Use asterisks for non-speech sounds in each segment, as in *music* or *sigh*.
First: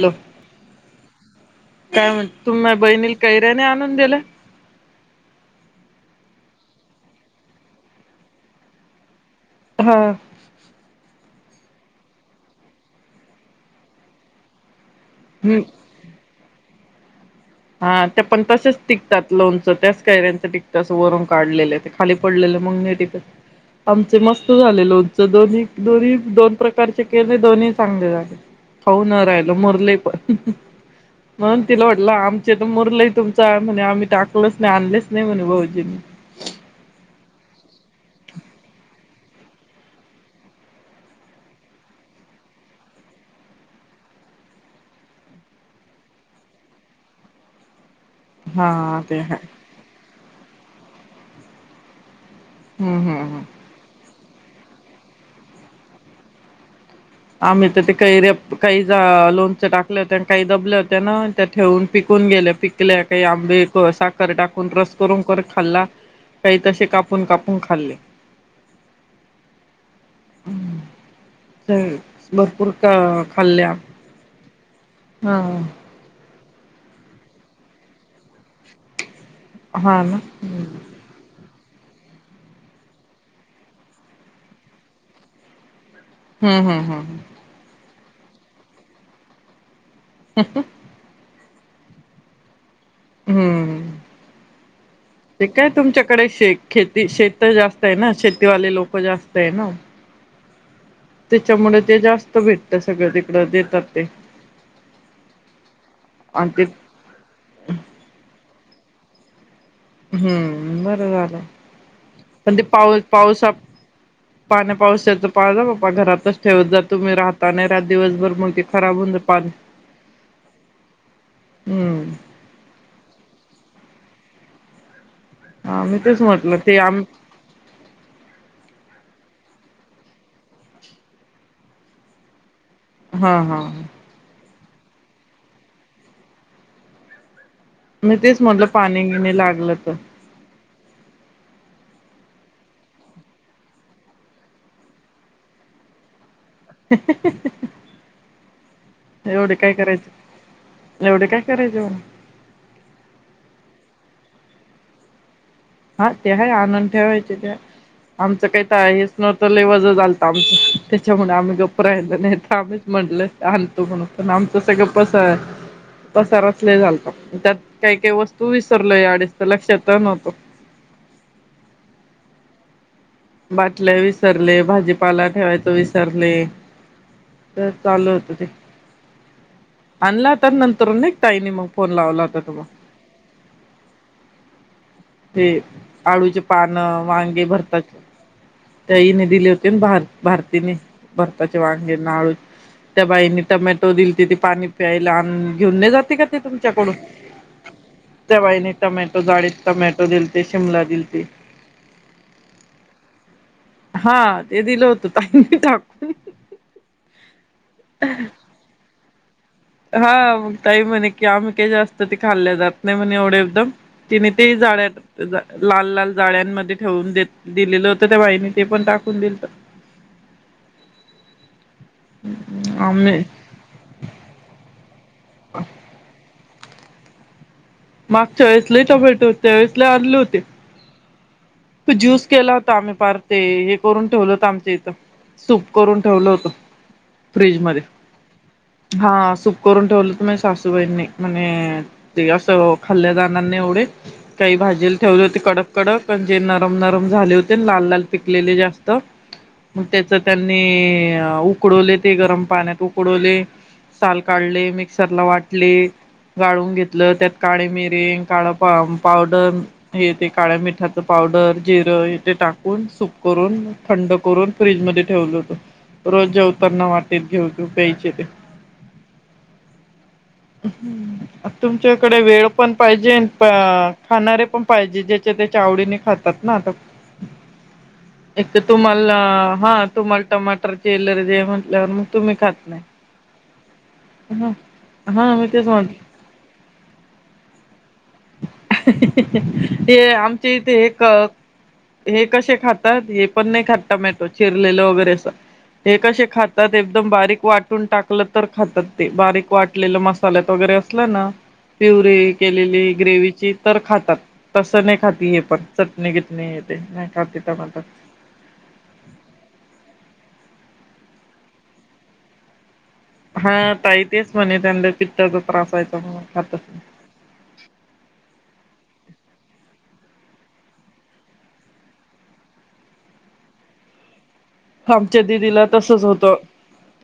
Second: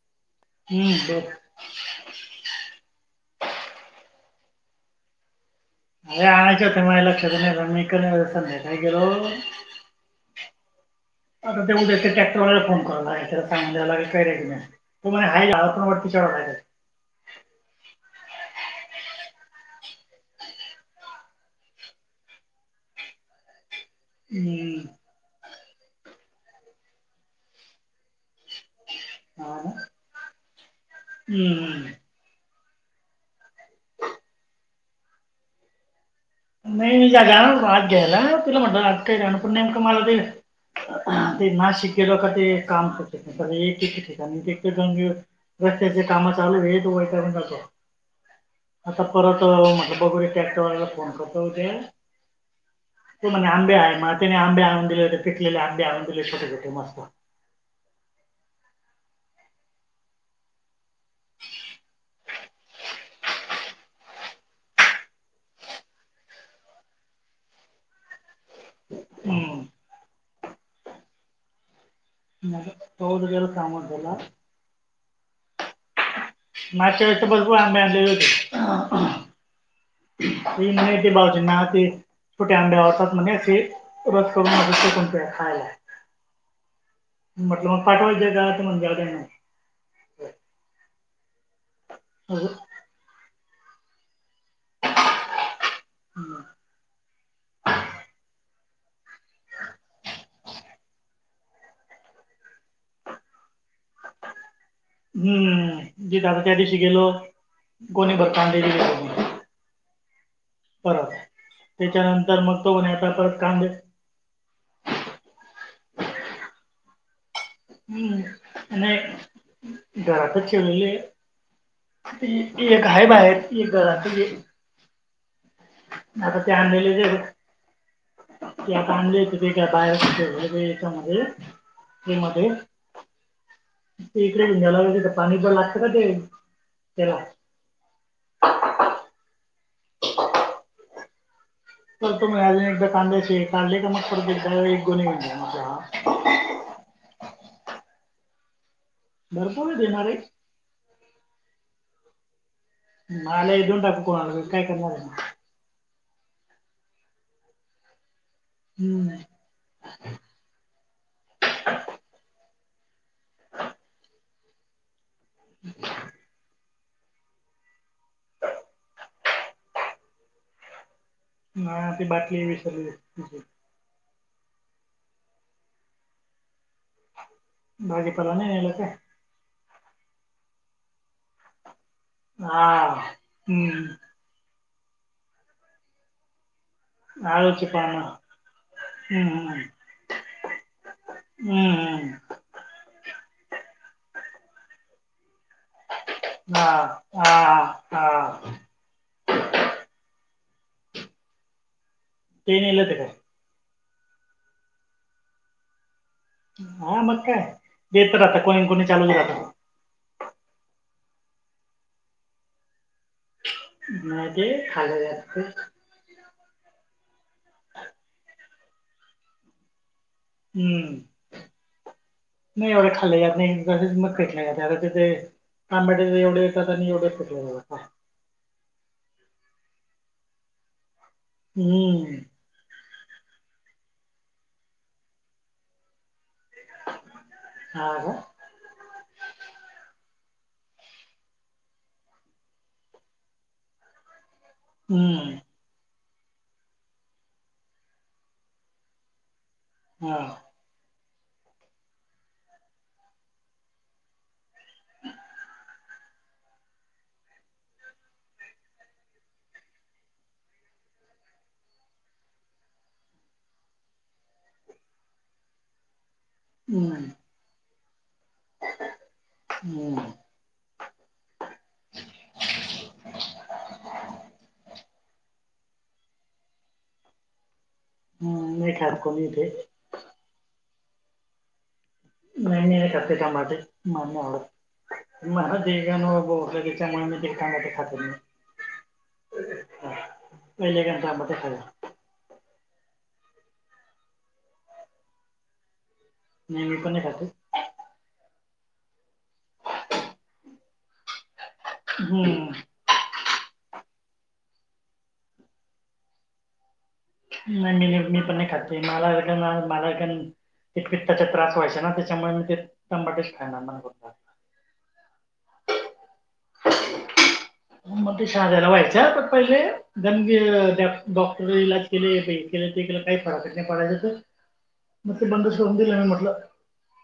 Hello. हम्म बर काय म्हण तुम बहिणीला कैऱ्या नई आणून दिल्या. अरे आणायचे होते माझ्या लक्षात नाही. मी कणी संध्याकाळी गेलो. हा. आता ते उद्या ते टॅक्टरवाल्याला फोन कराव लागेल. त्याला सांगू द्यायला लागेल कैऱ्या घेऊन या म्हणून. म हा हम्म लाणवती चार *unintelligible* हा ते पण तसेच टिकतात लोणचं त्याच कैऱ्यांच टिकत असं वरून काढलेल्या. ते खाली पडलेल्या नई टिकत. आमच मस्त हम्म झालयं लोणचं दोन्ही. दोन्ही दोन प्रकारचे केले दोन्ही चांगले झाले. खाऊन न राहिल हा ना मुरले पण, म्हणून हम्म तिला वाटलं आम ते तर मुरलय तुमचा म्हणे आम्ही टाकलच नाही आणलेच नाही भाऊजीनी. नाही जागा आत घ्यायला. तिला म्हणलं आज कैऱ्या आणू पण नेमकं मला ते. हा ते नाशिक का ते कामचत नाही एक ठिकाणी दोन रस्त्याचे काम चाल आहेत वैतागून जातो. हा आता ते आहे परत म्हणलं बगू ट्रॅक्टर वाल्याला फोन करू. आता उद्या हम्म हम्म तू हम्म मने आंबे आहे म त्याने आंबे आणून दिले होते. पिकलेले आंबे आणून दिले होते छोटे छटे मस्त. आम्ही तर ते कैऱ्या काही जा लोणच टाकलत अन् काही दबल होत्या ना. त्या ठेऊन पिकून गेल्या. पिकल्या काही आंबे साखर टाकून रस करून करून खाल्ला. काही तसे कापून कापून खाल्ले. हम्म. ते. मग *unintelligible* काम होत त्याला. हा. मागच्या वेळेस तर भरपूर आंबे आणलेले होते. हा ना ही नाही ते भाऊजीन छोटे आंबे आवडतात म्हणे असे, रस करून रस करून असे खायला. हम्म हम्म हम्म हम्म. म्हटलं मग पाठवायचे का ते म्हणे त्यांना ह हा ह हम्म *unintelligible* *unintelligible* त्याच्यामुळे ते जास्त भेटत सगळं तिकड देतात. ते आणि ते *unintelligible* हम्म बरं परत झालं. त्याच्यानंतर मग तो म्हणे आता परत कांदे पा घरत *unintelligible* हम्म हम्म हा मी तेच आता ते म्हटलं आणलेले आम ते आता आणले का बाहेर याच्यामध्येमध्ये हा हा याला म्हणजे पाणी पण लागतं ना ते त्याला. मी तेच म्हटलं पाणी बिणी लागलं तर अज एकदा कांद्याचे काढले का मग पडते एक गोणी हा *inaudible* एवढे काय भरपूर देणार आहे करायचे एवढे काय करायचे? मला देऊन टाकू कोणार काय करणार आहे ना हा ते ह आनून ठेवायचे त्या आमचं काही तर हेच हम्म नव्हत लय वज झालतं आमचं त्याच्यामुळे आम्ही गप्प राहिलो नाहीेतर आम्हीच म्हटलं आणतो म्हणून पण आमचं सगळ पसर पसारा लई झालता. त्यात काही काही वस्तू विसरलो आणि तर लक्षात नव्हत. ना ती बाटली हे विसरली तिची. बाटल्यावीसरल्या विसरले भाजीपाला, ठेवायच विसरले, तर चालू होत भाजीपाला ते. नाही नेला काय आनला तर् नंतर न एक ताईन मग फोन लावला होता हा तुम्हा हम्म ते आळूचे पानं, वांगे आळूची भरताची पानं ताईने हम्म हम्म दिले होते भार भारतीने भरताचे हम्म वांगे हम्म आळू त्या बाईने टमॅटो दिली ति ती पाणी प्यायला घेऊन नाही जाते का ते हा तुमच्याकडून हा हा त्या बाईने टमॅटो जाडीत टमॅटो दिलते. ते शिमला दिलते टेनल ते काय हा ते दिलं होत. हा मग काय ब तर राहता कोणी कोणी चालवले राह हा मग काही म्हणे की आम का जास्त ते खाल्ले जात नाही म्हणे एवढे एकदम नाही तिन ते झाड खाल्लं जात लाल लाल जाळ्यांमध्ये ठेवून दिलेलं होतं त्या बाईने ते पण टाकून दिलत. हम्म नाही एवढडे खाले आम्ही ज नाही वस मल्याते ते आांबट ते एवढे *inaudible* मागच्या वेळेस लई टोमॅटो होते त्यावेळेस लई आणले होते. तू हम्म ज्यूस केला होता आम्ही पार ते हे करून ठेवलं होत आमच्या इथं सूप करून ठेवलं होतं. फ्रीज मध्ये हा का हा सूप करून ठेवलं. माझ्या सासूबाईंनी म्हणे असं खाल्या जाणार नाही एवढे काही भाजीला ठेवले होते हम्म कडक कडक आणि जे नरम नरम झाले होते लाल लाल पिकलेले जास्त मग त्याच हा त्यांनी उकडवले ते गरम पाण्यात उकडवले साल काढले मिक्सरला वाटले गाळून घेतलं त्यात काळे मिरे काळ पावडर हे ते काळ्या मिठात पावडर जिरं तेे टाकून सुूप करून थंड करून फ्रीज मध्ये ठेवलं होत. रोज जेवतांना हम्म वाटेत घेऊन प्यायचे ते हम्म तुमच्याकडे वेळ पण पाहिजे खाणारे पण पाहिजे ज्याच्या त्याच्या आवडीने खातात ना आता एक हम्म तर नाही खात तुम्हाला कोणी इथे हा तुम्हाला टमाट तर केलेले जेवण नाही मी नाही खाते टमाटे मला हा हा नाही मी आवडत तेच म्हटलं त्याच्यामुळे मी ते टमाटे खात नाही. ते पहिले गाणं एक टमाटे खाल्ले हे कशे खातात. हे पण नाही खात टोमॅटो चिरलेलं वगैरे असं ते कशे नाही खातात मी पण नाही एकदम खाते बारीक वाटून टाकल तर खातात ते बारीक वाटलेलं मसाल्यात वगैरे असलं ना प्युरी हम्म केलेली ग्रेवीची तर खातात तसं नाही खाती हे पण चटणी बिटणी नाही मी पण नाही खात मला क ना मला पित्ताचा त्याचा त्रास व्हायचा ना त्याच्यामुळे मग ते टमाटेच हा खाणार मला ताई तेच फक्त म्हणे त्यांना पित्ताचा त्रास व्हायचा म्हणून खातच नाही. मग ते शहाजायला व्हायचं पहिले डॉक्टर इलाज केले केलं ते केलं काही फरकच नाही पडायच तर मग आमच्या ते बंदच दिदीला करून दिलं तसच मी होतं म्हटलं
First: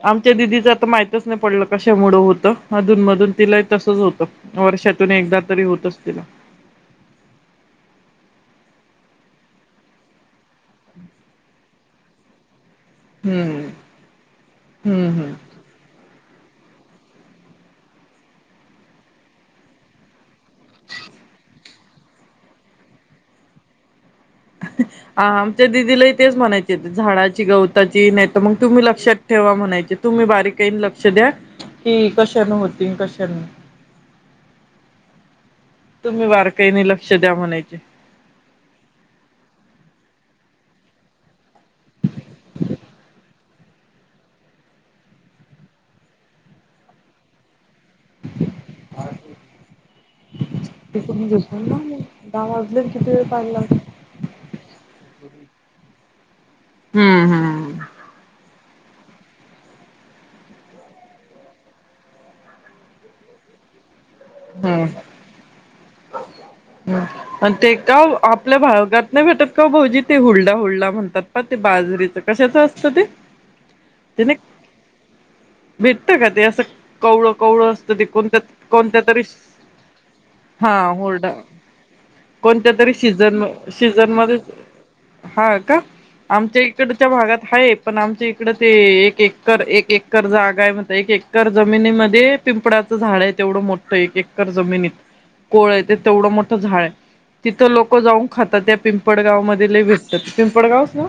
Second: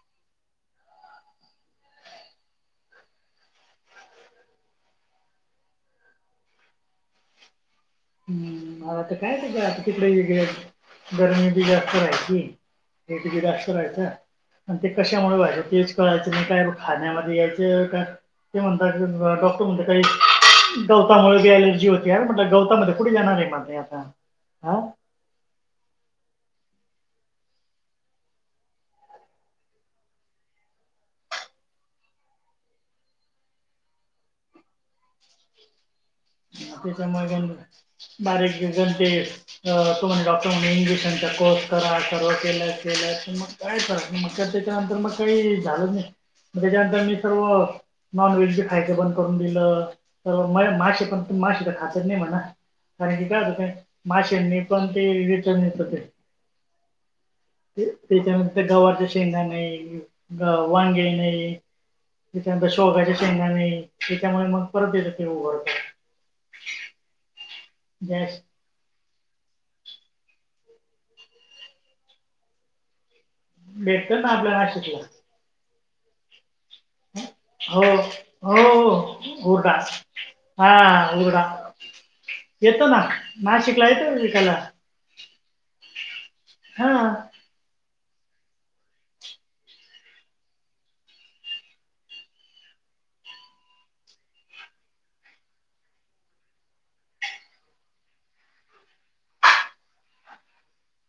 आमच्या दिदीचं आता माहि च नाही पडलं कशा मुळ होतं अधून मधून तिला तसच होत वर्षातून एकदा तरी होतच तिला हम्म आ आता काय आता तिकडे गरमी बी जास्त राहायची. हे तिकड हम्म अस राहायचा आणि ते हम्म हम्म कशामुळे व्हायचं तेच कळायचं. काही खाण्यामध्ये यायचं का ते म्हणतात डॉक्टर म्हण गवतामुळे अलर्जी होते अरे म्हटलं गवतामध्ये कडी जाणार रे माणते आपता हा आमच्या दिदीलाही तेच म्हणायचं झाडाची गवताची नाही तर मग तुम्ही लक्षात ठेवा म्हणायचे तुम्ही बारीकईन लक्ष द्या कि कशाने होती कशाने तुम्ही बारकाईने लक्ष द्या त्याच्यामुळेण म्हणायचे बारीक दिवजण ते अ ॉटरणन इजेशनच्याको तर सर्व केल्या केल्याच मग कार मग त्याच्यानंतर मग काही झालं नाही मग त्याच्यानंतर मी सर्व नॉन व्हेज बी खायच बंद करून दिलं तर माझ पण तिकडून त मासे झोपून तर ना मग खातच नाही म्हणा दहा वाजले किती कारण वेळ की काय पाहायला होतं का लागेल माशनी पण ते रिटर्न येत ते हम्म हम्म ते त्याच्यानंतर गवारच्या शेंगा नाही वांगे नाही त्याच्यानंतर शेवग्याच्या शेंगा नाही त्याच्यामुळे मग परत येतं की उघरत हम आणि ते का गॅस आपल्या भागात नाही भेटत का भाऊजी ते हुळडा हुळडा म्हणतात प ते बाजरीच कशाचं असतं ते भेटत ना आपल्या नाशिक ला भेटत का ते असं कवळं कवळं हो असत ते कोणत्या हो हो कोणत्या तरी हुरडा हा होरडा कोणत्या येतो तरी ना सीझन नाशिकला येतो सीजन ना मध्य विकायला हा का आमच्या हा इकडच्या भागात नाही आहे पण आमच्या तकड ते एक एकर एक एकर जागा आहे मत एक एकर जमिनीमध्ये पिंपळाचं झाड आहे तेवढं मोठं एक एकर जमिनीत कोळ आहे ते तेवढं मोठं झाड आहे तिथं लोक जाऊन खातात त्या पिंपळगाव मध्ये ल भटतात पिंपळगावच ना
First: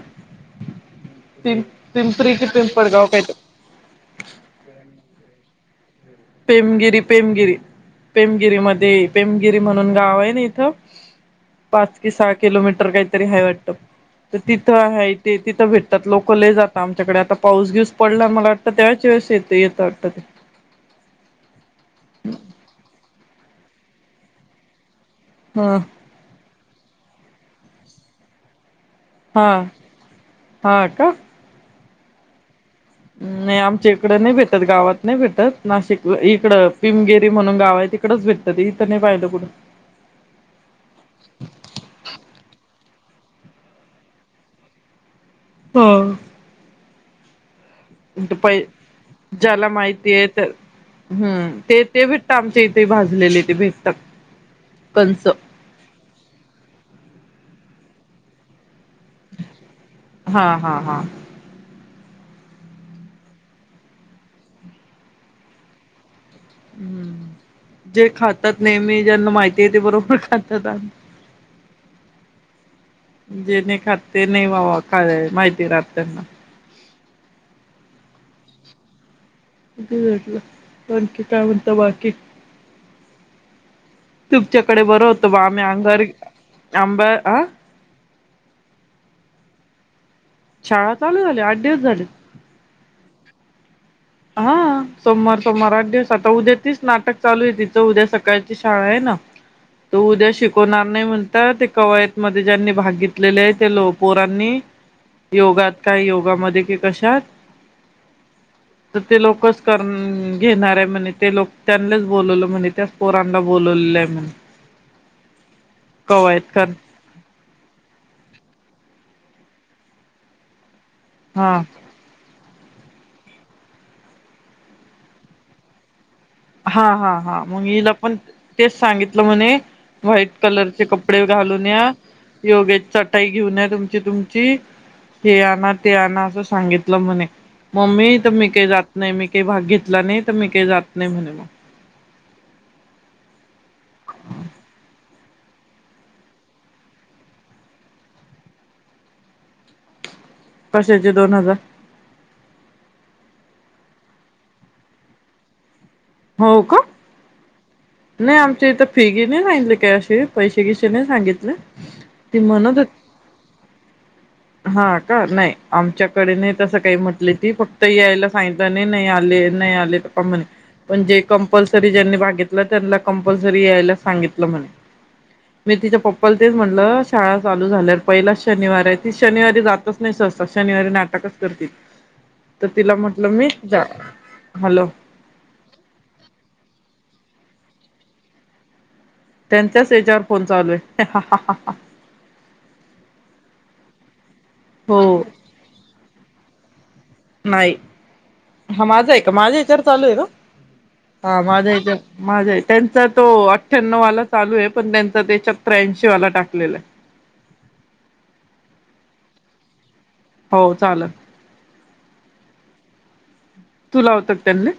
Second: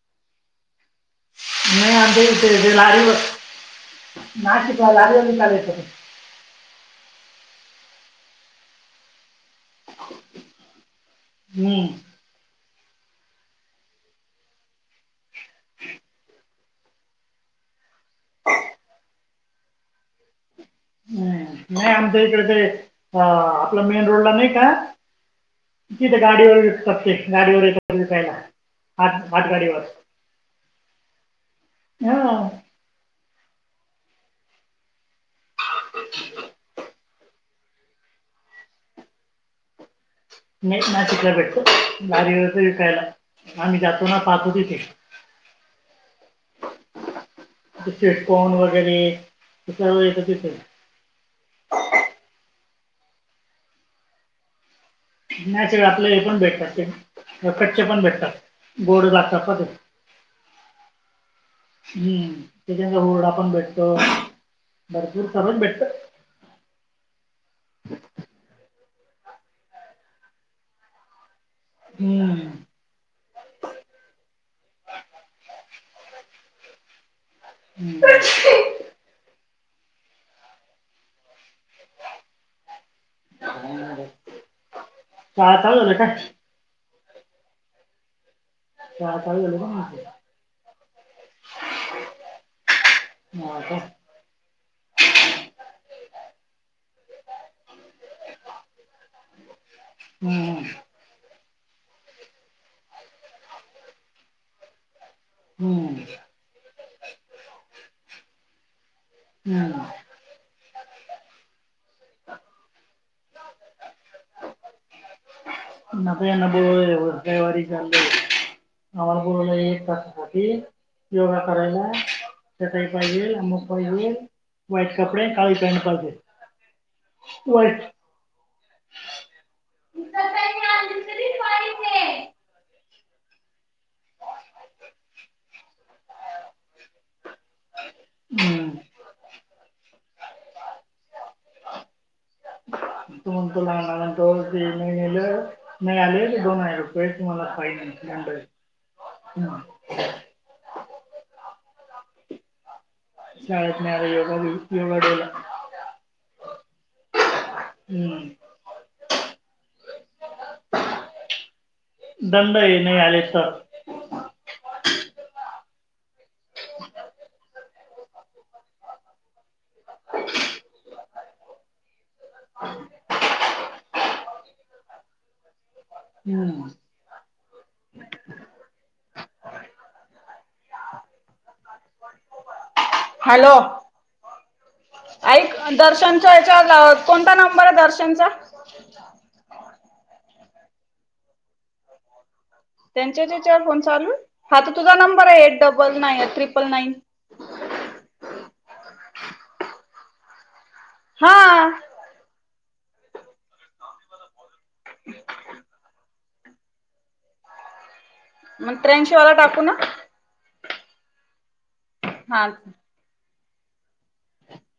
पिंपरी कि पिंपळगाव काय तर *unintelligible* पेमगिरी पेमगिरी पेमगिरी मध्ये पेमगिरी म्हणून गाव आहे ना इथं हम्म. पाच कि सहा किलोमीटर काही तरी हाय वाटतं तर तिथं हाय ते तिथं भेटतात लोक लय जात आमच्याकडे आता पाऊस वीऊस पडला मला वाटतं त्याच्या वेळेस येते येत वाटतं ते. हम हम्म नाही आमच्या इकडे ते आ आपला मेन रोड ला नाही काय ह तिथं गाडीवर कपकेक गाडी वर येतो विकयला हा हा का? हा. नाही आमच्या इकडं नाही भेटत गावात नाही भेटत नाशिक इकडं पिमगिरी म्हणून गाव आहे तिकडच भेटतं ते इथं नाही पाहिलं कुठं. नयत नाशिकला भेटतो गाडीवरचं विकायला आम्ही जातो ना पाहतो तिथे. पो ते त प स्वीटकॉर्न वगैरे ज्याला ते सर्व येतं माहितीय तिथे तर हम्म ते ते भेटत आमच्या इ ते भाजलेले ते भेटतात. कंच नॅचरल आपल्या इथूनं भेटतात ते परफे चे पण भेटतात. गोड लागतात ना ते हा हा हा हम्म तेच्या ज वडा पण भेटतो भरपूर सगळच भेटत हम्म, जे खातात नेहमी ज्यांना माहिती आहे ते बरोबर खातात हम्म. जे नी खाते नाही वावा खा माहिती राहत ना हम्म. किती भेटलं आणखी काय म्हणता बाकी? नाही रे. तुमच्याकडे बरं होतो बा चहा आम्ही चालू झालं अंगारी काय आंबा आ शाळा चालू झाली का. *unintelligible* शाळा चालू झाल्या आठ दिवस झालेत. म आता हा सोमवार सोमवार आठ दिवस आता उद्या तीच नाटक चालू आहे तिचं उद्या सकाळची शाळा आहे ना तो उद्या हम्म. शिकवणार नाही म्हण त ते कवायत मध्ये ज्यांनी भाग घेतलेले आहे त्या लो पोरांनी योगात हम्म. काय योगामध्ये कि कशात? तर ते लोकच हम्म. करनं घेणार म्हणे ते लोक त्यांनलाच बोलवलं म्हणे त्याच पोरांना बोलवलंय म्हण *unintelligible* आम्हाला बोलवलं एक तासासाठी योगा हा करायला चटई पाहिजे आमुक पाहिजे व्हाईट कपडे काळी पॅन्ट पाहिजे. हा, हा, हा मग व्हाईट हिला पण तेच सांगितलं म्हणे व्हाईट कलरचे कपडे घालून या योगे चट टई घेऊन या तुमची तुमची हे आणा ते आणा असं सांगितलं म्हणे मम्मी तर मी काही जात हम्म नाही मी काही भाग घेतला नाही तर मी काय जात नाही म्हणे मग त म्हण तलांत मलं नाही आले दोन हजार रुपये तुम्हाला फाईन्ड येणार कशाचे दोन हजार शाळेत न योगा योगा डेला हो का नाही हम्म आमच्या इथं फेगी मी सांगितले काय असे पैसे कैसे नाही सांगितले ती दंड म्हणत आहे नाही होती आले तर हा का ना नाही आमच्या डे नाही तसं काही म्हटली ती फक् त यायला सांगतल आणि नाही आले नाही आले ले पमन म्हणजे कंपल्सरी ज्यांनी घेतला त्यानला कंपलसरी यायलाच सांगितलं म्हणे मी तिच्या पप्पाला तेच हम्म म्हटलं शाळा चालू झाल्या पहिलाच शनिवार आहेत शनिवारी जातच नाही सहसा शनिवारी नाटकच करती ती तर तिला म्हटलं मी हॅलो जा हॅलो ऐक दर्शनचा वर हेच्याच्यावर कोणता नंबर आहे दर्शनचा त्यांच्याच हेच्यावर फोन चालू आहे त्यांच्याच हे्च्यावर फोन चालू हा तर तुझा हो नंबर आहे eight double nine triple nine नाही हा माझा आहे का माझा याच्यावर चालू आहे का हा माझच माझ त्यांचा तो अठ्ठ्याण्णववाला चालू आहे पण त्यांचा तेत्याऐंशी वाला टाक *unintelligible* मग त्र्यांशीवाला टाकू ना हो चालेल हा तू लावत त्यांनी